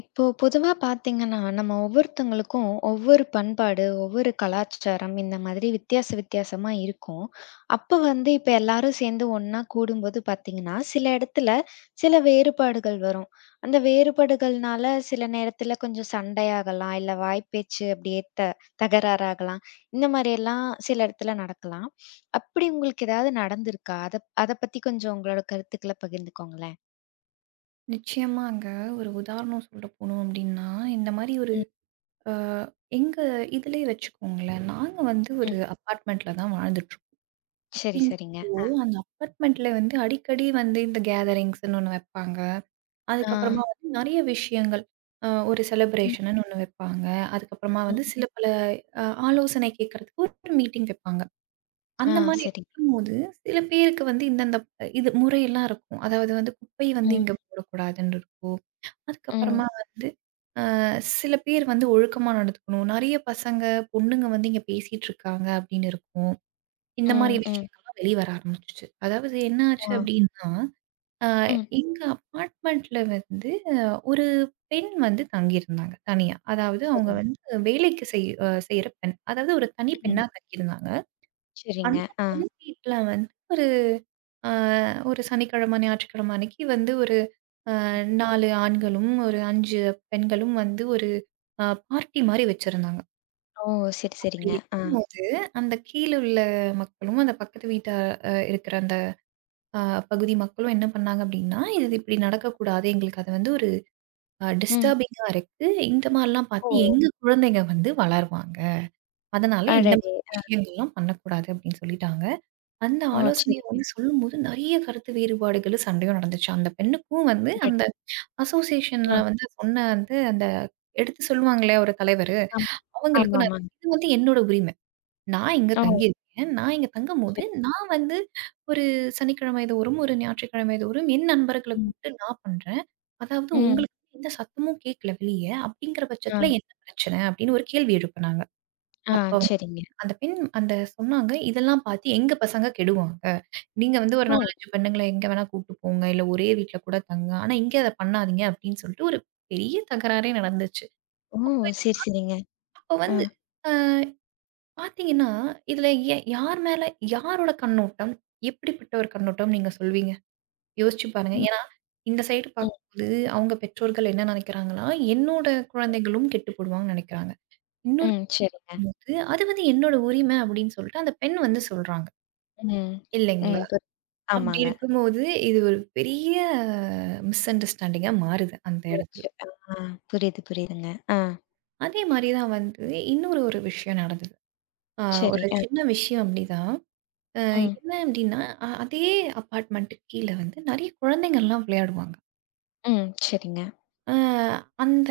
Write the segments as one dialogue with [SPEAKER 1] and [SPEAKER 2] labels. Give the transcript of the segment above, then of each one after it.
[SPEAKER 1] இப்போ பொதுவா பார்த்தீங்கன்னா, நம்ம ஒவ்வொருத்தங்களுக்கும் ஒவ்வொரு பண்பாடு, ஒவ்வொரு கலாச்சாரம் இந்த மாதிரி வித்தியாச வித்தியாசமா இருக்கும். அப்ப வந்து இப்ப எல்லாரும் சேர்ந்து ஒண்ணா கூடும்போது பார்த்தீங்கன்னா, சில இடத்துல சில வேறுபாடுகள் வரும். அந்த வேறுபாடுகள்னால சில நேரத்துல கொஞ்சம் சண்டையாகலாம், இல்ல வாய் பேச்சு அப்படியே தகராறாகலாம். இந்த மாரியெல்லாம் சில இடத்துல நடக்கலாம். அப்படி உங்களுக்கு ஏதாவது நடந்திருக்கா? அத அத பத்தி கொஞ்சம் உங்களோட கருத்துக்கள பகிர்ந்துக்கோங்களேன்.
[SPEAKER 2] நிச்சயமாங்க. ஒரு உதாரணம் சொல்ல போனோம் அப்டின்னா, இந்த மாரி ஒரு
[SPEAKER 1] ம்,
[SPEAKER 2] அ எங்க இதுலயே வச்சுக்கோங்களேன். நாங்க வந்து
[SPEAKER 1] ம்.
[SPEAKER 2] ஒரு அப்பார்ட்மெண்ட்ல தான் வாழ்ந்துட்டுருக்கோம்.
[SPEAKER 1] சரி, சரிங்க.
[SPEAKER 2] அப்டிங்கிறப்போ, அந்த அப்பார்ட்மெண்ட்ல வந்து அடிக்கடி வந்து இந்த கேதரிங்ஸ்ன்னு ஒண்ணு வைப்பாங்க.
[SPEAKER 1] ஆ.
[SPEAKER 2] அதுக்கப்புறமா வந்து நெறைய விஷயங்கள். ஒரு செலிப்ரேஷன்னு ஒண்ணு வைப்பாங்க. அதுக்கப்புறமா வந்து
[SPEAKER 1] ம்.
[SPEAKER 2] சில பல அ ஆலோசனை கேட்கறதுக்கு ஒரு மீட்டிங் வைப்பாங்க.
[SPEAKER 1] ஆ
[SPEAKER 2] அந்த மாரி
[SPEAKER 1] சரிங்க.
[SPEAKER 2] இருக்கும்போது, சில பேருக்கு வந்து இந்தந்த இது முறையெல்லாம் இருக்கும். அதாவது வந்து குப்பைய வந்து
[SPEAKER 1] ம்.
[SPEAKER 2] இங்க போடக்கூடாதுன்னு இருக்கும்.
[SPEAKER 1] ம்.
[SPEAKER 2] அதுக்கப்புறமா வந்து அ சில பேர் வந்து ஒழுக்கமா நடந்துக்கணும். நெறைய பசங்க, பொண்ணுங்க வந்து இங்க பேசிட்டு இருக்காங்க அப்படின்னு இருக்கும். இந்த மாரி
[SPEAKER 1] ம். ம்.
[SPEAKER 2] விஷயங்கள்லாம் வெளிய வர ஆரம்பிச்சுச்சு. அதாவது என்ன ஆச்சு
[SPEAKER 1] ஆ.
[SPEAKER 2] அப்படின்னா, அ
[SPEAKER 1] ம்.
[SPEAKER 2] எங்க அபார்ட்மெண்ட்ல வந்து ஒரு பெண் வந்து தங்கியிருந்தாங்க தனியா. அதாவது அவங்க
[SPEAKER 1] சரிங்க.
[SPEAKER 2] வந்து வேலைக்கு செய்ற பெண். அதாவது ஒரு தனி
[SPEAKER 1] ம்.
[SPEAKER 2] பெண்ணா தங்கியிருந்தாங்க.
[SPEAKER 1] சரிங்க.
[SPEAKER 2] அந்த
[SPEAKER 1] ஆ.
[SPEAKER 2] பெனிஃபிட்லாம் வந்து ஒரு அ ஒரு சனிக்கிழம, ஞாயிற்றுக்கிழம அன்னைக்கு வந்து ஒரு அ 4 ஆண்களும், ஒரு 5 பெண்களும் வந்து ஒரு பார்ட்டி மாரி வச்சிருந்தாங்க.
[SPEAKER 1] ஓ! சரி,
[SPEAKER 2] அப்படி
[SPEAKER 1] சரிங்க. ஆ.
[SPEAKER 2] வைக்கும்போது, அந்த கீழ உள்ள மக்களும், அந்த பக்கத்து வீட்டா இருக்கிற அந்த அ பகுதி மக்களும் என்ன பண்ணாங்க அப்படின்னா, "இது இப்படி நடக்கக்கூடாது. எங்களுக்கு அது வந்து ஒரு
[SPEAKER 1] ம்.
[SPEAKER 2] டிஸ்டர்பிங்கா இருக்கு. இந்த மாரிலாம்
[SPEAKER 1] ஓ!
[SPEAKER 2] பார்த்து எங்க குழந்தைங்க வந்து வளருவாங்க. அதனால இந்த
[SPEAKER 1] அடடே!
[SPEAKER 2] மாரி
[SPEAKER 1] ஆ.
[SPEAKER 2] விஷயங்கள்லாம் பண்ணக்கூடாது" அப்படின்னு சொல்லிட்டாங்க. அந்த
[SPEAKER 1] ஓ!
[SPEAKER 2] ஆலோசனைய
[SPEAKER 1] சரிங்க.
[SPEAKER 2] வந்து சொல்லும்போது நெறைய கருத்து வேறுபாடுகளும், சண்டையும் நடந்துச்சு. அந்த பெண்ணுக்கும் வந்து
[SPEAKER 1] அடடே!
[SPEAKER 2] அந்த
[SPEAKER 1] ஆ.
[SPEAKER 2] அசோசியேஷன்ல வந்து சொன்ன வந்து அந்த எடுத்து சொல்லுவாங்களே ஒரு தலைவரு,
[SPEAKER 1] ஆமா.
[SPEAKER 2] அவங்களுக்கும் நெறைய
[SPEAKER 1] ஆமாமாங்க.
[SPEAKER 2] இது வந்து என்னோட உரிமை. நான் இங்க
[SPEAKER 1] ஓ!
[SPEAKER 2] தங்கியிருக்கேன். நான் இங்க தங்கும்போது,
[SPEAKER 1] சரி.
[SPEAKER 2] நான் வந்து ஒரு சனிக்கிழமை தோறும், ஒரு ஞாயிற்றுக்கிழமை தோறும் என் நண்பர்கள
[SPEAKER 1] ம்.
[SPEAKER 2] கூப்பிட்டு நான் பண்றேன். அதாவது
[SPEAKER 1] ம்.
[SPEAKER 2] உங்களுக்கு எந்த சத்தமும் கேட்கல வெளிய. அப்படிங்கிற
[SPEAKER 1] ஆ.
[SPEAKER 2] பட்சத்தில என்ன பிரச்சனை? அப்படின்னு ஒரு கேள்வி எழுப்புனாங்க.
[SPEAKER 1] ஆ.
[SPEAKER 2] அப்ப
[SPEAKER 1] சரிங்க.
[SPEAKER 2] அந்த பெண் அந்த சொன்னாங்க, இதெல்லாம் பார்த்து எங்க பசங்க கெடுவாங்க. நீங்க வந்து ஒரு
[SPEAKER 1] ஓ!
[SPEAKER 2] 4, 5 பெண்ணுங்கள எங்க வேணா கூட்டு போங்க. இல்ல ஒரே வீட்ல கூட தங்குங்க. ஆனா இங்க அத பண்ணாதீங்க அப்படின்னு சொல்லிட்டு ஒரு பெரிய தகராறே நடந்துச்சு.
[SPEAKER 1] ஓ!
[SPEAKER 2] அப்ப
[SPEAKER 1] சரி, சரிங்க.
[SPEAKER 2] அப்ப
[SPEAKER 1] ஆ.
[SPEAKER 2] வந்து அ பார்த்தீங்கன்னா, இதுல யார் மேல யாரோட கண்ணோட்டம்? எப்படிப்பட்ட ஒரு கண்ணோட்டம் நீங்க சொல்வீங்க? யோசிச்சு பாருங்க.
[SPEAKER 1] ம்.
[SPEAKER 2] ஏன்னா, இந்த சைடு
[SPEAKER 1] ம்.
[SPEAKER 2] பார்க்கும்போது அவங்க பெற்றோர்கள் என்ன நினைக்கிறாங்கன்னா, என்னோட
[SPEAKER 1] ம்.
[SPEAKER 2] குழந்தைகளும் கெட்டு போடுவாங்கன்னு நினைக்கிறாங்க. இன்னொரு
[SPEAKER 1] ம். சரிங்க.
[SPEAKER 2] பக்கம் வந்து, அது வந்து என்னோட உரிமை அப்படின்னு சொல்லிட்டு அந்த பெண் வந்து சொல்றாங்க.
[SPEAKER 1] ம். ம்.
[SPEAKER 2] இல்லைங்களா? அப்படி
[SPEAKER 1] ஆமாங்க.
[SPEAKER 2] இருக்கும்போது, இது ஒரு பெரிய மிஸ் அண்டர்ஸ்டாண்டிங்கா மாறுது அந்த இடத்துல.
[SPEAKER 1] போச்சு. ஆ. புரியுது, புரியுதுங்க. ஆ.
[SPEAKER 2] அதே மாரி தான் வந்து இன்னொரு ஒரு விஷயம் நடந்தது. அ
[SPEAKER 1] சரி.
[SPEAKER 2] ஒரு
[SPEAKER 1] அ.
[SPEAKER 2] சின்ன விஷயம் அப்படிதான். அ
[SPEAKER 1] ம்.
[SPEAKER 2] என்ன அப்படின்னா, அதே அபார்ட்மெண்ட்டுக்கு கீழ வந்து நெறைய குழந்தைங்கள்லாம் விளையாடுவாங்க.
[SPEAKER 1] ம். சரிங்க.
[SPEAKER 2] அ அந்த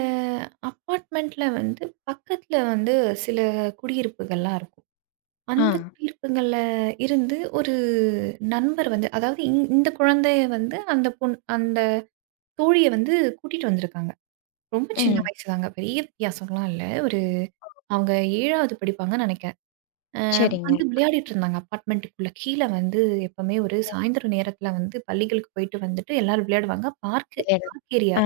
[SPEAKER 2] அபார்ட்மெண்ட்ல வந்து பக்கத்துல வந்து சில குடியிருப்புகள்லாம் இருக்கும்.
[SPEAKER 1] ஆ.
[SPEAKER 2] அந்த குடியிருப்புகள்ல இருந்து ஒரு நண்பர் வந்து அதாவது இந்த குழந்தைய வந்து அந்த அந்த தோழிய வந்து கூட்டிட்டு வந்திருக்காங்க. ரொம்ப சின்ன
[SPEAKER 1] ம்.
[SPEAKER 2] வயசு தாங்க. பெரிய வித்தியாசம்லாம் இல்ல. ஒரு அவங்க 7வது படிப்பாங்கன்னு நெனைக்கிறேன். அ
[SPEAKER 1] சரிங்க.
[SPEAKER 2] வந்து விளையாடிட்டு இருந்தாங்க அப்பார்ட்மெண்ட்டுக்குள்ள. கீழ வந்து எப்பவுமே ஒரு சாயந்தரம் நேரத்தில வந்து பள்ளிகளுக்கு போயிட்டு வந்துட்டு எல்லாரும் விளையாடுவாங்க.
[SPEAKER 1] கல்யாணம்.
[SPEAKER 2] பார்க் ஏரியா
[SPEAKER 1] ஆ.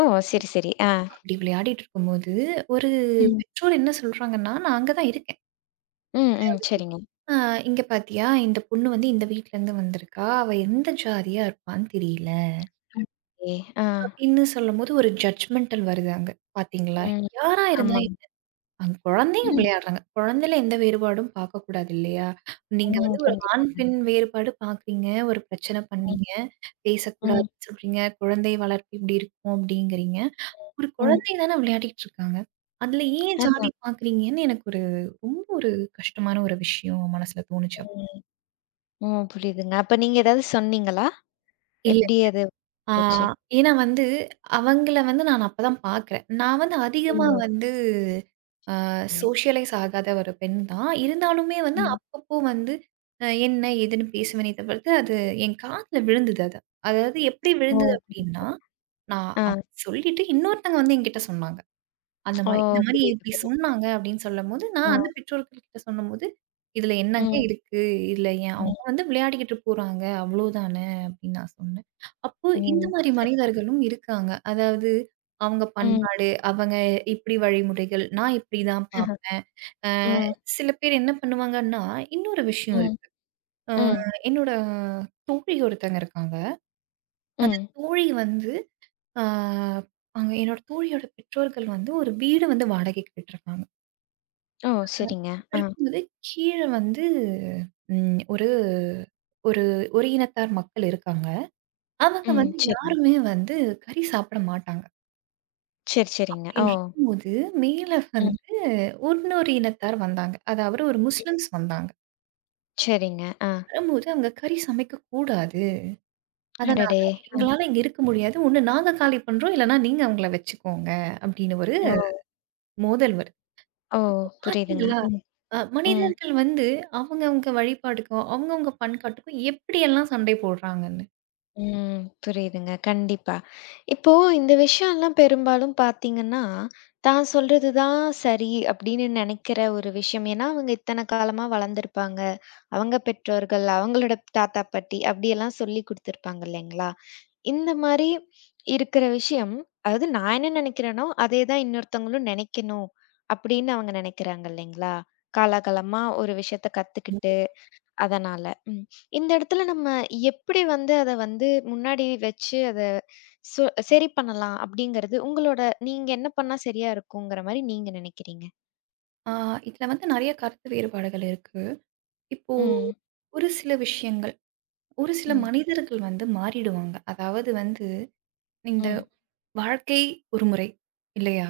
[SPEAKER 1] ஓ!
[SPEAKER 2] இருக்கு.
[SPEAKER 1] சரி, சரி. ஆ.
[SPEAKER 2] அப்படி விளையாடிட்டு இருக்கும்போது, ஒரு
[SPEAKER 1] ம்.
[SPEAKER 2] பெற்றோர் என்ன சொல்றாங்கன்னா, நான் அங்க தான் இருக்கேன்.
[SPEAKER 1] ம், ம். சரிங்க.
[SPEAKER 2] "அ இங்க பாத்தியா, இந்த பொண்ணு வந்து இந்த வீட்லருந்து வந்திருக்கா. அவ எந்த ஜாதியா இருப்பான்னு தெரியல."
[SPEAKER 1] ம். ஓகே. ஆ.
[SPEAKER 2] அப்படின்னு சொல்லும்போது ஒரு ஜட்ஜ்மெண்டல் வருது அங்க. பாத்தீங்களா?
[SPEAKER 1] ம்.
[SPEAKER 2] யாரா இருந்தா
[SPEAKER 1] ஆமாங்க.
[SPEAKER 2] அங்க குழந்தைங்க
[SPEAKER 1] ம்.
[SPEAKER 2] விளையாடுறாங்க. குழந்தையில எந்த வேறுபாடும் பார்க்கக்கூடாது இல்லையா? நீங்க
[SPEAKER 1] ம்.
[SPEAKER 2] வந்து ஒரு ஆண்,
[SPEAKER 1] கண்டிப்பாங்க.
[SPEAKER 2] பெண் வேறுபாடு பார்க்குறீங்க. ஒரு பிரச்சனை
[SPEAKER 1] ம்.
[SPEAKER 2] பண்ணீங்க.
[SPEAKER 1] ம்.
[SPEAKER 2] பேசக்கூடாதுன்னு சொல்றீங்க. குழந்தை வளர்ப்பு இப்படி இருக்கும் அப்படிங்கிறீங்க. ஒரு
[SPEAKER 1] ம். ம்.
[SPEAKER 2] குழந்தை தானே விளையாடிட்டு இருக்காங்க. அதுல ஏன் ஜாதி
[SPEAKER 1] அதான்.
[SPEAKER 2] பார்க்குறீங்கன்னு எனக்கு ஒரு ரொம்ப ஒரு கஷ்டமான ஒரு விஷயம் மனசுல தோணுச்சு.
[SPEAKER 1] ம். ம். புரியுதுங்க. அப்ப நீங்க ஏதாவது சொன்னீங்களா?
[SPEAKER 2] இல்ல.
[SPEAKER 1] எப்படி அது
[SPEAKER 2] ஆ
[SPEAKER 1] போச்சு?
[SPEAKER 2] ஏன்னா வந்து அவங்கள வந்து நான் அப்பதான் பார்க்குறேன். நான் வந்து அதிகமா
[SPEAKER 1] ஓ!
[SPEAKER 2] வந்து
[SPEAKER 1] சரிங்க.
[SPEAKER 2] சோஷியலைஸ் ஆகாத ஒரு பெண் தான். இருந்தாலுமே வந்து
[SPEAKER 1] ம்.
[SPEAKER 2] அப்பப்போ வந்து என்ன, ஏதுன்னு பேசுவேனே தவிர்த்து, அது என் காதுல விழுந்தது அது. அதாவது எப்படி
[SPEAKER 1] ஓ!
[SPEAKER 2] விழுந்தது
[SPEAKER 1] புரியுது.
[SPEAKER 2] அப்படின்னா, நான்
[SPEAKER 1] ஆ.
[SPEAKER 2] அப்படி சொல்லிட்டு இன்னொருத்தங்க வந்து என்கிட்ட சொன்னாங்க. அந்த
[SPEAKER 1] ஓ!
[SPEAKER 2] மாரி. இந்த மாரி
[SPEAKER 1] புரியுது,
[SPEAKER 2] இப்டி
[SPEAKER 1] புரியுது.
[SPEAKER 2] சொன்னாங்க அப்டின்னு சொல்லும்போது, நான் அந்த
[SPEAKER 1] ஆ.
[SPEAKER 2] பெற்றோர்கள் கிட்ட சொன்னம்போது, "இதுல என்னங்க
[SPEAKER 1] ம்.
[SPEAKER 2] இருக்கு? இதுல ஏன்
[SPEAKER 1] ம்.
[SPEAKER 2] அவங்க வந்து விளையாடிக்கிட்டு போறாங்க. அவ்ளோதான" அப்டின்னு நான் சொன்னேன். அப்போ இந்த
[SPEAKER 1] ம்.
[SPEAKER 2] மாரி
[SPEAKER 1] சரிதான்.
[SPEAKER 2] மனிதர்களும் இருக்காங்க. அதாவது அவங்க
[SPEAKER 1] ம்.
[SPEAKER 2] பண்பாடு, அவங்க இப்டி வழிமுறைகள், நான் இப்டிதான் பாப்பேன். அ
[SPEAKER 1] ம்.
[SPEAKER 2] சில பேர் என்ன பண்ணுவாங்கன்னா, இன்னொரு விஷயம்
[SPEAKER 1] ம்.
[SPEAKER 2] இருக்கு. அ
[SPEAKER 1] ம்.
[SPEAKER 2] என்னோட தோழி ஒருத்தங்க இருக்காங்க. அந்த
[SPEAKER 1] ம்.
[SPEAKER 2] தோழி வந்து, அ அங்க என்னோட தோழியோட பெற்றோர்கள் வந்து ஒரு வீடு வந்து வாடகைக்கு விட்டுருக்காங்க.
[SPEAKER 1] ஓ! சரிங்க. ஆ.
[SPEAKER 2] இருக்கும்போது கீழ வந்து ம் ஒரு ஒரு ஒரு இனத்தார் மக்கள் இருக்காங்க. அவங்க
[SPEAKER 1] ம்.
[SPEAKER 2] வந்து
[SPEAKER 1] சரிங்க.
[SPEAKER 2] யாருமே வந்து கறி சாப்பிட மாட்டாங்க.
[SPEAKER 1] சரி, சரிங்க.
[SPEAKER 2] அப்படின்னு
[SPEAKER 1] ஓ!
[SPEAKER 2] இருக்கும்போது, மேல
[SPEAKER 1] ம்.
[SPEAKER 2] வந்து இன்னொரு இனத்தார் வந்தாங்க. அதாவது ஒரு முஸ்லிம்ஸ் வந்தாங்க.
[SPEAKER 1] சரிங்க. ஆ.
[SPEAKER 2] வரும்போது அவங்க கறி சமைக்கக்கூடாது. அதனால
[SPEAKER 1] அடடே! ம்.
[SPEAKER 2] எங்களால இங்க இருக்க முடியாது. ஒண்ணு நாங்க காலி பண்றோம். இல்லன்னா நீங்க அவங்கள வச்சுக்கோங்க. அப்படின்னு ஒரு
[SPEAKER 1] ஓ!
[SPEAKER 2] மோதல் வருது.
[SPEAKER 1] ஓ! புரியுதுங்க.
[SPEAKER 2] பார்த்தீங்களா?
[SPEAKER 1] ம். ம்.
[SPEAKER 2] மனிதர்கள் வந்து அவங்கவங்க வழிபாட்டுக்கும், அவங்கவங்க பண்பாட்டுக்கும் எப்படியெல்லாம் சண்டை போடுறாங்கன்னு.
[SPEAKER 1] ம். புரியுதுங்க. கண்டிப்பா. இப்போ இந்த விஷயம்லாம் பெரும்பாலும் பார்த்தீங்கன்னா, தான் சொல்றது தான் சரி அப்படின்னு நெனைக்கிற ஒரு விஷயம். ஏன்னா, அவங்க இத்தன காலமா வளர்ந்துருப்பாங்க. அவங்க பெற்றோர்கள், அவங்களோட தாத்தா, பாட்டி அப்படியெல்லாம் சொல்லிக் குடுத்துருப்பாங்க இல்லைங்களா? இந்த மாரி இருக்கிற விஷயம், அதாவது நான் என்ன நெனைக்கிறேனோ, அதே தான் இன்னொருத்தவங்களும் நெனைக்கணும். அப்படின்னு அவங்க நெனைக்கிறாங்க இல்லைங்களா? காலாகாலமா ஒரு விஷயத்த கத்துக்கிட்டு, அதனால. ம். இந்த இடத்துல நம்ம எப்படி வந்து அத வந்து முன்னாடி வச்சு அத சு சரி பண்ணலாம் அப்படிங்கிறது உங்களோட நீங்க என்ன பண்ணா சரியா இருக்குங்கிற மாரி நீங்க நெனைக்கிறீங்க?
[SPEAKER 2] ஆ இதுல வந்து நெறைய கருத்து வேறுபாடுகள் இருக்கு. இப்போ
[SPEAKER 1] ம்.
[SPEAKER 2] ஒரு சில விஷயங்கள், ஒரு சில
[SPEAKER 1] ம்.
[SPEAKER 2] மனிதர்கள் வந்து மாறிடுவாங்க. அதாவது வந்து இந்த
[SPEAKER 1] ம்.
[SPEAKER 2] வாழ்க்கை ஒரு முறை இல்லையா?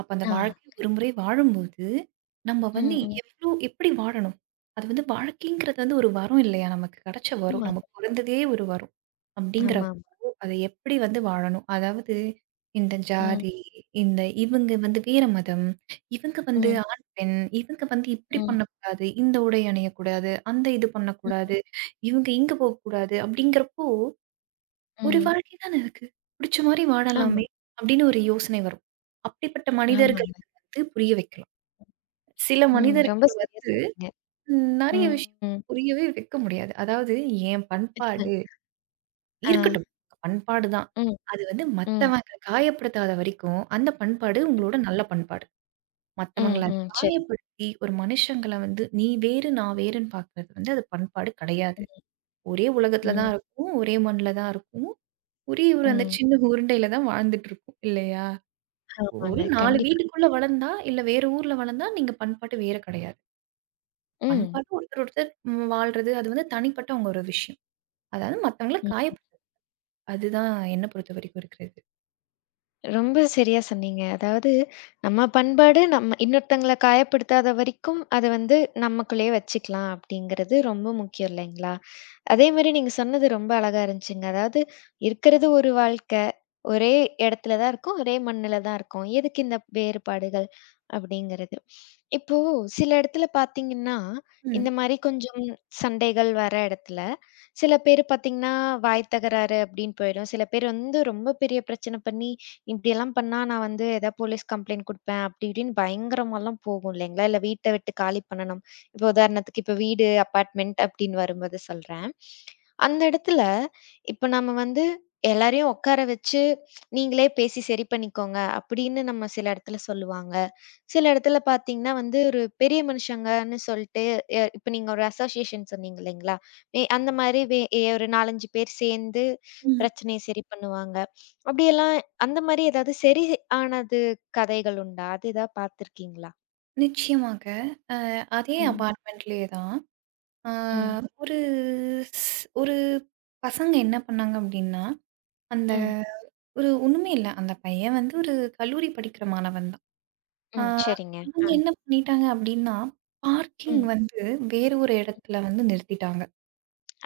[SPEAKER 2] அப்ப அந்த
[SPEAKER 1] ஆ.
[SPEAKER 2] வாழ்க்கை ஒரு முறை வாழும்போது, நம்ம
[SPEAKER 1] ம்.
[SPEAKER 2] வந்து
[SPEAKER 1] ம்.
[SPEAKER 2] எவ்ளோ எப்படி வாழணும்? அது வந்து வாழ்க்கைங்கிறது வந்து ஒரு வரம் இல்லையா? நமக்கு கிடைச்ச வரம்.
[SPEAKER 1] ஆமாங்க.
[SPEAKER 2] நமக்கு பொறந்ததே ஒரு வரம். அப்படிங்கிற
[SPEAKER 1] ஆமாமா.
[SPEAKER 2] அத எப்படி வந்து வாழணும்? அதாவது இந்த
[SPEAKER 1] ம்.
[SPEAKER 2] ஜாதி, இந்த இவங்க வந்து வேற மதம், இவங்க வந்து
[SPEAKER 1] ம்.
[SPEAKER 2] ஆண், பெண், இவங்க வந்து இப்படி
[SPEAKER 1] ம்.
[SPEAKER 2] பண்ணக்கூடாது, இந்த உடை அணியக்கூடாது, அந்த இது
[SPEAKER 1] ம்.
[SPEAKER 2] பண்ணக்கூடாது, இவங்க இங்க போகக்கூடாது அப்படிங்கிறப்போ, ஒரு
[SPEAKER 1] ம்.
[SPEAKER 2] வாழ்க்கை தானே இருக்கு. புடிச்ச மாரி
[SPEAKER 1] ஆமா.
[SPEAKER 2] வாழலாமே அப்படின்னு ஒரு யோசனை வரும். அப்படிப்பட்ட
[SPEAKER 1] ஆமாங்க.
[SPEAKER 2] மனிதர்களுக்கு வந்து புரிய வைக்கலாம். சில
[SPEAKER 1] ம். ரொம்ப
[SPEAKER 2] மனிதர்கள்
[SPEAKER 1] சரியா சொன்னீங்க.
[SPEAKER 2] வந்து நெறைய
[SPEAKER 1] ம்,
[SPEAKER 2] விஷயம்
[SPEAKER 1] ம்.
[SPEAKER 2] புரியவே வைக்க முடியாது. அதாவது என் பண்பாடு
[SPEAKER 1] ஆ.
[SPEAKER 2] இருக்கட்டும். பண்பாடு தான்.
[SPEAKER 1] ம்,
[SPEAKER 2] அது வந்து
[SPEAKER 1] ம்,
[SPEAKER 2] மத்தவங்கள காயப்படுத்தாத வரைக்கும், அந்த பண்பாடு உங்களோட நல்ல பண்பாடு.
[SPEAKER 1] ம்,
[SPEAKER 2] மத்தவங்கள அது
[SPEAKER 1] ம். சரி.
[SPEAKER 2] காயப்படுத்தி, ஒரு மனுஷங்கள வந்து நீ வேறு, நான் வேறுன்னு பார்க்குறது வந்து அது பண்பாடு
[SPEAKER 1] ம்,
[SPEAKER 2] கிடையாது. ஒரே உலகத்துல
[SPEAKER 1] ம்,
[SPEAKER 2] தான் இருக்கும். ஒரே மண்ல தான் இருக்கும். ஒரே ஒரு அந்த
[SPEAKER 1] ம்.
[SPEAKER 2] சின்ன உருண்டையில தான் வாழ்ந்துட்டு இருக்கோம். இல்லையா?
[SPEAKER 1] ஆமாங்க.
[SPEAKER 2] ஒரு 4
[SPEAKER 1] கண்டிப்பா.
[SPEAKER 2] வீட்டுக்குள்ள வளர்ந்தா, இல்ல வேற ஊர்ல வளர்ந்தா, நீங்க பண்பாட்டு வேற கிடையாது.
[SPEAKER 1] ம்,
[SPEAKER 2] பண்பாட்டு ஒருத்தர் ஒருத்தர் வாழ்றது, அது வந்து தனிப்பட்ட உங்க ஒரு விஷயம். அதாவது மத்தவங்கள
[SPEAKER 1] ம்.
[SPEAKER 2] காயப்படுத்த அதுதான் என்ன பொறுத்தவரைக்கும் இருக்கிறது.
[SPEAKER 1] ரொம்ப சரியா சொன்னீங்க. அதாவது நம்ம பண்பாடு நம்ம இன்னொருத்தங்கள காயப்படுத்தாத வரைக்கும், அத வந்து நமக்குள்ளயே வச்சுக்கலாம் அப்படிங்கிறது ரொம்ப முக்கியம் இல்லைங்களா? அதே மாரி நீங்க சொன்னது ரொம்ப அழகா இருந்துச்சுங்க. அதாவது இருக்கிறது ஒரு வாழ்க்க. ஒரே இடத்துல தான் இருக்கோம். ஒரே மண்ணுல தான் இருக்கோம். எதுக்கு இந்த வேறுபாடுகள் அப்படிங்கிறது. இப்போ சில இடத்துல பார்த்தீங்கன்னா, இந்த மாரி கொஞ்சம் சண்டைகள் வர இடத்துல, சில பேர் பார்த்தீங்கன்னா, வாய் தகராறு அப்படின்னு போயிடும். சில பேர் வந்து ரொம்ப பெரிய பிரச்சனை பண்ணி, இப்படியெல்லாம் பண்ணா நான் வந்து ஏதாவது போலீஸ் கம்ப்ளைண்ட் குடுப்பேன். அப்படி இப்படின்னு பயங்கரமாலாம் போகும் இல்லைங்களா? இல்ல வீட்ட விட்டு காலி பண்ணணும். இப்போ உதாரணத்துக்கு இப்போ வீடு அபார்ட்மெண்ட் அப்படின்னு வரும்போது சொல்றேன். அந்த இடத்துல, இப்ப நம்ம வந்து எல்லாரையும் உட்கார வச்சு, "நீங்களே பேசி சரி பண்ணிக்கோங்க" அப்படின்னு நம்ம சில இடத்துல சொல்லுவாங்க. சில இடத்துல பார்த்தீங்கன்னா வந்து, ஒரு பெரிய மனுஷங்கன்னு சொல்ட்டு, இப்ப நீங்க ஒரு அசோசியேஷன் சொன்னீங்க இல்லைங்களா? அந்த மாரி வே எ ஒரு 4, 5 பேர் சேர்ந்து
[SPEAKER 2] ம்.
[SPEAKER 1] பிரச்சனைய சரி பண்ணுவாங்க. அப்படியெல்லாம் அந்த மாரி ஏதாவது சரி ஆனது கதைகள் உண்டா? அது ஏதாவது பார்த்துருக்கீங்களா?
[SPEAKER 2] நிச்சயமாக. அ அதே ம்.
[SPEAKER 1] ம்.
[SPEAKER 2] அபார்ட்மெண்ட்லயே தான். அ
[SPEAKER 1] ம்,
[SPEAKER 2] ம். ஒரு ஸ் ஒரு பசங்க என்ன பண்ணாங்க அப்டின்னா, அந்த
[SPEAKER 1] ம்,
[SPEAKER 2] ஒரு ஒண்ணுமே இல்ல. அந்த பையன் வந்து ஒரு கல்லூரி படிக்கிற மாணவன் தான். அ
[SPEAKER 1] ம். சரிங்க. ஆ,
[SPEAKER 2] அவங்க என்ன பண்ணிட்டாங்க அப்டின்னா, பார்க்கிங்
[SPEAKER 1] ம்.
[SPEAKER 2] வந்து வேற ஒரு இடத்துல வந்து நிறுத்திட்டாங்க.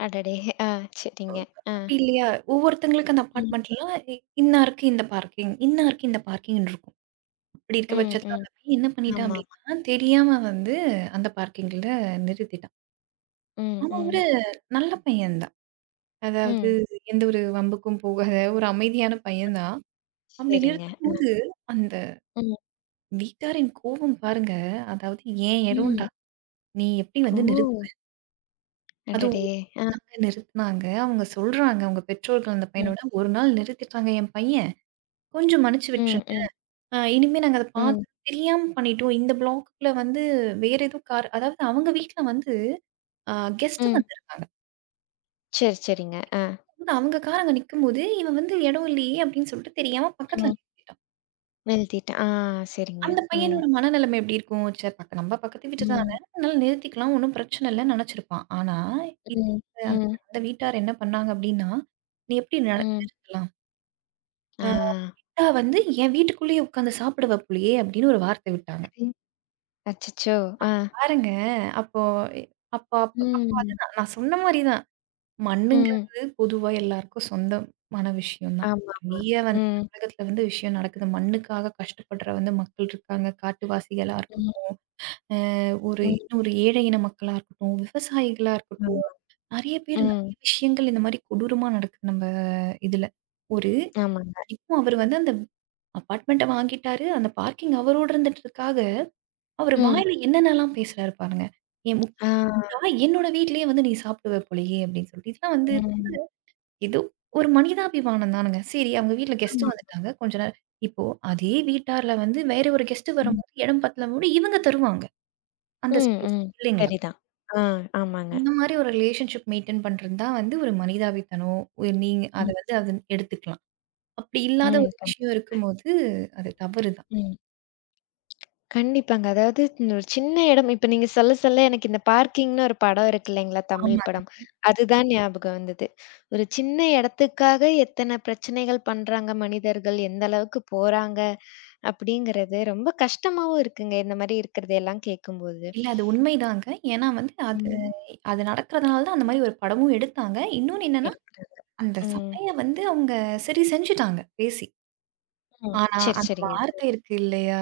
[SPEAKER 1] அடடே! ஆ,
[SPEAKER 2] ஓ.
[SPEAKER 1] சரிங்க. ஆ.
[SPEAKER 2] அப்டி இல்லையா, ஒவ்வொருத்தங்களுக்கு அந்த
[SPEAKER 1] ம்.
[SPEAKER 2] அபார்ட்மெண்ட்ல இ இன்னாருக்கு இந்த பார்க்கிங், இன்னாருக்கு இந்த பார்க்கிங்ன்னு இருக்கும். அப்படி இருக்க
[SPEAKER 1] ம்,
[SPEAKER 2] பட்சத்துல
[SPEAKER 1] ம்.
[SPEAKER 2] அந்த பையன் என்ன பண்ணிட்டான்
[SPEAKER 1] ஆமாமா.
[SPEAKER 2] அப்டின்னா, தெரியாம வந்து அந்த பார்க்கிங்ல நிறுத்திட்டான்.
[SPEAKER 1] ம்,
[SPEAKER 2] அவன்
[SPEAKER 1] ம்,
[SPEAKER 2] ஒரு நல்ல பையன் தான். அதாவது
[SPEAKER 1] ம்.
[SPEAKER 2] எந்த ஒரு வம்புக்கும் போகாத ஒரு அமைதியான பையன் தான். அப்படி
[SPEAKER 1] சரிங்க. அ.
[SPEAKER 2] நிறுத்தும்போது, அந்த
[SPEAKER 1] ம்,
[SPEAKER 2] வீட்டாரின் கோவம் பாருங்க. அதாவது "என்
[SPEAKER 1] ம்.
[SPEAKER 2] இடம்டா! நீ எப்படி வந்து
[SPEAKER 1] ஓ!
[SPEAKER 2] நிறுத்துவ?"
[SPEAKER 1] அடடே!
[SPEAKER 2] அதுவும்
[SPEAKER 1] அ.
[SPEAKER 2] தாங்க நிறுத்துனாங்க. அவங்க சொல்றாங்க, அவங்க பெற்றோர்கள் அந்த
[SPEAKER 1] ம்,
[SPEAKER 2] பையனோட, "ஒரு நாள் நிறுத்திட்டாங்க என் பையன். கொஞ்சம் மன்னிச்சு
[SPEAKER 1] ம்,
[SPEAKER 2] விட்டுருங்க.
[SPEAKER 1] ம்,
[SPEAKER 2] இனிமே நாங்க அத
[SPEAKER 1] ம்,
[SPEAKER 2] பார்த்து தெரியாம பண்ணிட்டோம். இந்த பிளாக்குல வந்து வேற ஏதோ கார்" அதாவது அவங்க வீட்ல வந்து அ கெஸ்ட்
[SPEAKER 1] ம்.
[SPEAKER 2] வந்திருந்தாங்க.
[SPEAKER 1] சரி, சரிங்க. அ.
[SPEAKER 2] அவங்க கார் அங்க நிக்கும்போது, "இவன் வந்து இடம் இல்லையே" அப்படின்னு சொல்லிட்டு தெரியாம பக்கத்துல
[SPEAKER 1] ம்.
[SPEAKER 2] நிறுத்திட்டான்.
[SPEAKER 1] எழுதிட்டேன். ஆ சரிங்க.
[SPEAKER 2] அந்த
[SPEAKER 1] ம்,
[SPEAKER 2] பையனோட மனநிலைமை எப்டி இருக்கும்? சரி பக்க நம்ம பக்கத்து வீட்டு தானே,
[SPEAKER 1] ம்,
[SPEAKER 2] அதனால நிறுத்திக்கலாம் ஒண்ணும் பிரச்சனை இல்லன்னு நெனச்சிருப்பான். ஆனா இந்த
[SPEAKER 1] ம்,
[SPEAKER 2] அந்த
[SPEAKER 1] ம்,
[SPEAKER 2] அந்த வீட்டார் என்ன பண்ணாங்க அப்டின்னா, "நீ எப்டி
[SPEAKER 1] ம்.
[SPEAKER 2] நிறுத்தலாம்?
[SPEAKER 1] ஆ.
[SPEAKER 2] அ விட்டா வந்து என் வீட்டுக்குள்ளேயே உட்காந்து சாப்பிடுவ போலயே" அப்டின்னு ஒரு வார்த்தை விட்டாங்க.
[SPEAKER 1] ம். அச்சச்சோ! ஆ.
[SPEAKER 2] பாருங்க அப்போ அப்ப அப்ப அப்ப
[SPEAKER 1] ம்,
[SPEAKER 2] அதுதான் நான் சொன்ன மாரி தான்.
[SPEAKER 1] ம்.
[SPEAKER 2] மண்ணுங்கிறது பொதுவா எல்லாருக்கும் சொந்தமான விஷயம் தான்.
[SPEAKER 1] ஆமா.
[SPEAKER 2] நெறைய வந்து இந்த
[SPEAKER 1] ம்,
[SPEAKER 2] உலகத்துல வந்து விஷயம் நடக்குது. மண்ணுக்காக கஷ்டப்படுற வந்து மக்கள் இருக்காங்க. காட்டுவாசிகளா
[SPEAKER 1] ம்,
[SPEAKER 2] இருக்கட்டும். ஒரு
[SPEAKER 1] ம்.
[SPEAKER 2] இன்னும் ஒரு ஏழை இன மக்களா இருக்கட்டும், விவசாயிகளா இருக்கட்டும்,
[SPEAKER 1] ஆமா.
[SPEAKER 2] நெறைய பேர்
[SPEAKER 1] ம்.
[SPEAKER 2] நெறைய விஷயங்கள் இந்த மாரி கொடூரமா நடக்குது நம்ம இதுல. ஒரு
[SPEAKER 1] ஆமாங்க.
[SPEAKER 2] இப்போ அவரு வந்து அந்த அபார்ட்மெண்ட்ட வாங்கிட்டாரு. அந்த பார்க்கிங் அவரோட இருந்ததுக்காக, அவரு
[SPEAKER 1] ம்.
[SPEAKER 2] வாயில என்னென்னலாம் பேசுறாரு பாருங்க. "என்
[SPEAKER 1] ஆ.
[SPEAKER 2] முட்டா என்னோட வீட்லயே வந்து நீ சாப்பிடுவ போலயே" அப்படின்னு சொல்லிட்டு. இதெல்லாம் வந்து
[SPEAKER 1] ம்.
[SPEAKER 2] ஏதோ ஒரு மனிதாபிமானம் தானங்க. சரி அவங்க வீட்ல கெஸ்ட்
[SPEAKER 1] ஆமா.
[SPEAKER 2] வந்துட்டாங்க. கொஞ்ச நேரம் இப்போ அதே வீட்டார்ல வந்து வேற ஒரு கெஸ்ட்
[SPEAKER 1] ம்.
[SPEAKER 2] வரும்போது இடம் பத்தலம்போது இவங்க தருவாங்க. அந்த
[SPEAKER 1] ம்,
[SPEAKER 2] ஸ்பேஸ்
[SPEAKER 1] ம்.
[SPEAKER 2] இல்லைங்களா?
[SPEAKER 1] சரிதான். ஆ ஆமாங்க.
[SPEAKER 2] இந்த மாரி ஒரு ரிலேஷன்ஷிப் மெயின்டெயின் பண்றது தான் வந்து ஒரு மனிதாபித்தனம். ஒரு நீங்க அத
[SPEAKER 1] ம்.
[SPEAKER 2] வந்து அத எடுத்துக்கலாம். அப்படி இல்லாத
[SPEAKER 1] ம்.
[SPEAKER 2] ஒரு விஷயம்
[SPEAKER 1] கண்டிப்பா.
[SPEAKER 2] இருக்கும்போது, அது தவறு தான்.
[SPEAKER 1] ம். கண்டிப்பாங்க. அதாவது ஒரு சின்ன இடம் இப்ப நீங்க சொல்ல சொல்ல எனக்கு இந்த பார்க்கிங்ன்னு ஒரு படம் இருக்கு இல்லைங்களா? தமிழ்
[SPEAKER 2] ஆமாங்க.
[SPEAKER 1] படம். அதுதான் ஞாபகம் வந்தது. ஒரு சின்ன இடத்துக்காக எத்தன பிரச்சனைகள் பண்றாங்க மனிதர்கள், எந்த அளவுக்கு போறாங்க அப்படிங்கிறது ரொம்ப கஷ்டமாவும் இருக்குங்க. இந்த மாரி இருக்கிறதையெல்லாம் கேட்கும்போது.
[SPEAKER 2] இல்ல அது உண்மைதாங்க. ஏன்னா வந்து அது
[SPEAKER 1] ம்.
[SPEAKER 2] அது நடக்கிறதுனால தான் அந்த மாரி ஒரு படமும் எடுத்தாங்க. இன்னொன்னு என்னன்னா,
[SPEAKER 1] எடுக்குறாங்க.
[SPEAKER 2] அந்த
[SPEAKER 1] ம்.
[SPEAKER 2] சண்டைய வந்து அவங்க சரி செஞ்சுட்டாங்க பேசி.
[SPEAKER 1] ம்.
[SPEAKER 2] ஆனா,
[SPEAKER 1] சரி,
[SPEAKER 2] அந்த
[SPEAKER 1] சரிங்க.
[SPEAKER 2] வார்த்தை இருக்கு இல்லையா?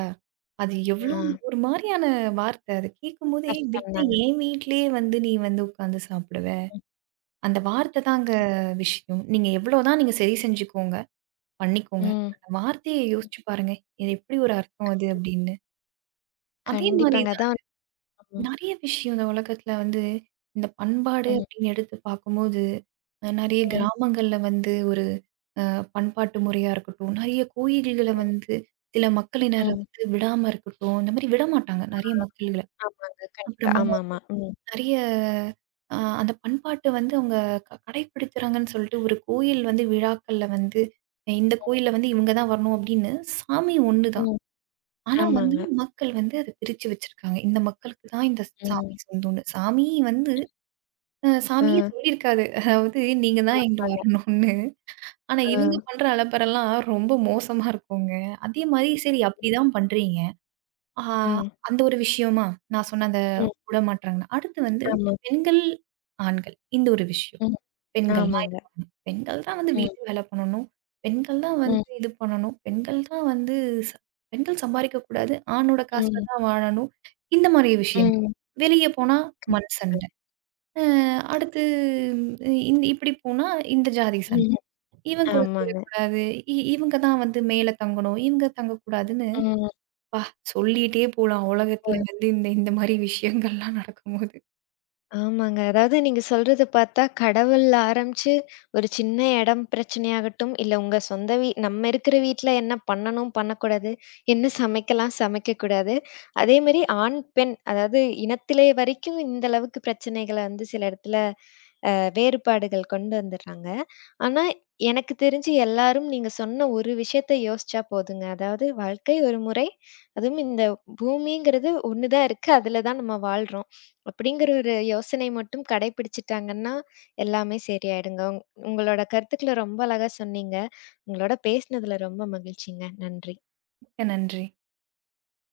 [SPEAKER 2] அது
[SPEAKER 1] ஆ
[SPEAKER 2] எவ்ளோ ஒரு மாரியான வார்த்தை. அத கேட்கும்போதே,
[SPEAKER 1] கஷ்டம்
[SPEAKER 2] "விட்டா
[SPEAKER 1] தாங்க.
[SPEAKER 2] என் வீட்லயே வந்து நீ வந்து உட்காந்து சாப்பிடுவ."
[SPEAKER 1] ம்.
[SPEAKER 2] அந்த வார்த்தை தாங்க விஷயம். நீங்க எவ்ளோ தான் நீங்க சரி செஞ்சுக்கோங்க, பண்ணிக்கோங்க.
[SPEAKER 1] ம்.
[SPEAKER 2] அந்த வார்த்தைய யோசிச்சு பாருங்க. இது எப்படி ஒரு அர்த்தம் அது அப்படின்னு. அதே மாரி
[SPEAKER 1] கண்டிப்பாங்க.
[SPEAKER 2] தான்
[SPEAKER 1] அதான். ம்.
[SPEAKER 2] நெறைய விஷயம் இந்த உலகத்துல வந்து இந்த பண்பாடு
[SPEAKER 1] ம்.
[SPEAKER 2] அப்படின்னு எடுத்து பார்க்கும்போது, நெறைய
[SPEAKER 1] ம்.
[SPEAKER 2] கிராமங்கள்ல வந்து ஒரு அ பண்பாட்டு முறையா இருக்கட்டும், நெறைய கோயில்கள
[SPEAKER 1] ம்.
[SPEAKER 2] வந்து சில மக்களினர்
[SPEAKER 1] ம்.
[SPEAKER 2] வந்து விடாம இருக்கட்டும், இந்த மாரி விடமாட்டாங்க நெறைய மக்கள்கள.
[SPEAKER 1] ஆமாங்க. கண்டிப்பா.
[SPEAKER 2] அப்புறம்
[SPEAKER 1] ஆமாமா. ம்.
[SPEAKER 2] நெறைய அந்த பண்பாட்ட வந்து அவங்க கடைபிடிக்கிறாங்கன்னு சொல்லிட்டு ஒரு கோயில் வந்து விழாக்கள்ல வந்து, இந்த
[SPEAKER 1] ம்.
[SPEAKER 2] கோயில்ல வந்து இவங்க தான் வரணும் அப்படின்னு சாமி ஒண்ணு தான்.
[SPEAKER 1] ம்.
[SPEAKER 2] ஆனா வந்து
[SPEAKER 1] ஆமாங்க.
[SPEAKER 2] மக்கள் வந்து அத பிரிச்சு வச்சிருக்காங்க. இந்த மக்களுக்கு தான் இந்த சாமி
[SPEAKER 1] ம்.
[SPEAKER 2] சொந்தம்னு. சாமி வந்து சாமியே
[SPEAKER 1] அ.
[SPEAKER 2] சொல்லியிருக்காது. அதாவது நீங்க தான் இங்க
[SPEAKER 1] ஆமாங்க.
[SPEAKER 2] வரணும்னு. ஆனா
[SPEAKER 1] அ.
[SPEAKER 2] இவங்க பண்ற அலப்பறலாம் ரொம்ப மோசமா இருக்குங்க. அதே மாரி சரி அப்படிதான் பண்றீங்க. ஆ
[SPEAKER 1] ம்.
[SPEAKER 2] அந்த ஒரு விஷயமா? நான் சொன்ன அந்த
[SPEAKER 1] ம்.
[SPEAKER 2] விடமாட்றாங்கன்னு. அடுத்து வந்து
[SPEAKER 1] ஆமா.
[SPEAKER 2] பெண்கள், ஆண்கள் இந்த ஒரு விஷயம்.
[SPEAKER 1] ம்.
[SPEAKER 2] பெண்கள்னா
[SPEAKER 1] ஆமாங்க.
[SPEAKER 2] இது பெண்கள் தான் வந்து
[SPEAKER 1] ம்.
[SPEAKER 2] வீட்டு வேலை பண்ணணும். பெண்கள் தான்
[SPEAKER 1] ம்.
[SPEAKER 2] வந்து இது பண்ணணும். பெண்கள் தான் வந்து ச பெண்கள் சம்பாரிக்கக்கூடாது. ஆணோட காசுல
[SPEAKER 1] ம்.
[SPEAKER 2] தான் வாழணும். இந்த மாரி விஷயங்கள்.
[SPEAKER 1] ம்.
[SPEAKER 2] வெளிய போனா மண் சண்டை.
[SPEAKER 1] கண்டிப்பாங்க.
[SPEAKER 2] அ அடுத்து உம், இந்த இப்படி போனா இந்த ஜாதி சண்டை.
[SPEAKER 1] ம்.
[SPEAKER 2] இவன் கூட
[SPEAKER 1] ஆமாங்க.
[SPEAKER 2] சேரக்கூடாது. இவங்க தான் வந்து மேல தங்கணும். இவங்க தங்கக்கூடாதுன்னு
[SPEAKER 1] ம்.
[SPEAKER 2] அப்பா! சொல்லிட்டே போலாம்.
[SPEAKER 1] ஒரு
[SPEAKER 2] உலகத்துல வந்து இந்த இந்த மாரி விஷயங்கள்லாம் நடக்கும்போது.
[SPEAKER 1] ஆமாங்க. அதாவது நீங்க சொல்றது பார்த்தா, கடவுள்ல ஆரம்பிச்சு ஒரு சின்ன இடம் பிரச்சனையாகட்டும், இல்ல உங்க சொந்த நம்ம இருக்கிற வீட்ல என்ன பண்ணணும், பண்ணக்கூடாது, என்ன சமைக்கலாம், சமைக்கக்கூடாது. அதேமாரி ஆண், பெண் அதாவது இனத்திலே வரைக்கும் இந்த அளவுக்கு பிரச்சனைகள வந்து சில இடத்துல வேறுபாடுகள் கொண்டு வந்துர்றாங்க. ஆனா, எனக்கு தெரிஞ்சு எல்லாரும் நீங்க சொன்ன ஒரு விஷயத்த யோசிச்சா போதுங்க. அதாவது வாழ்க்கை ஒரு முறை, அதுவும் இந்த பூமிங்கிறது ஒண்ணு தான் இருக்கு. அதுல தான் நம்ம வாழ்றோம். அப்படிங்கிற ஒரு யோசனை மட்டும் கடைபிடிச்சுட்டாங்கன்னா, எல்லாமே சரியாயிடுங்க. உங்களோட கருத்துக்கள ரொம்ப அழகா சொன்னீங்க. உங்களோட பேசினதுல ரொம்ப மகிழ்ச்சிங்க. நன்றி.
[SPEAKER 2] மிக்க நன்றி.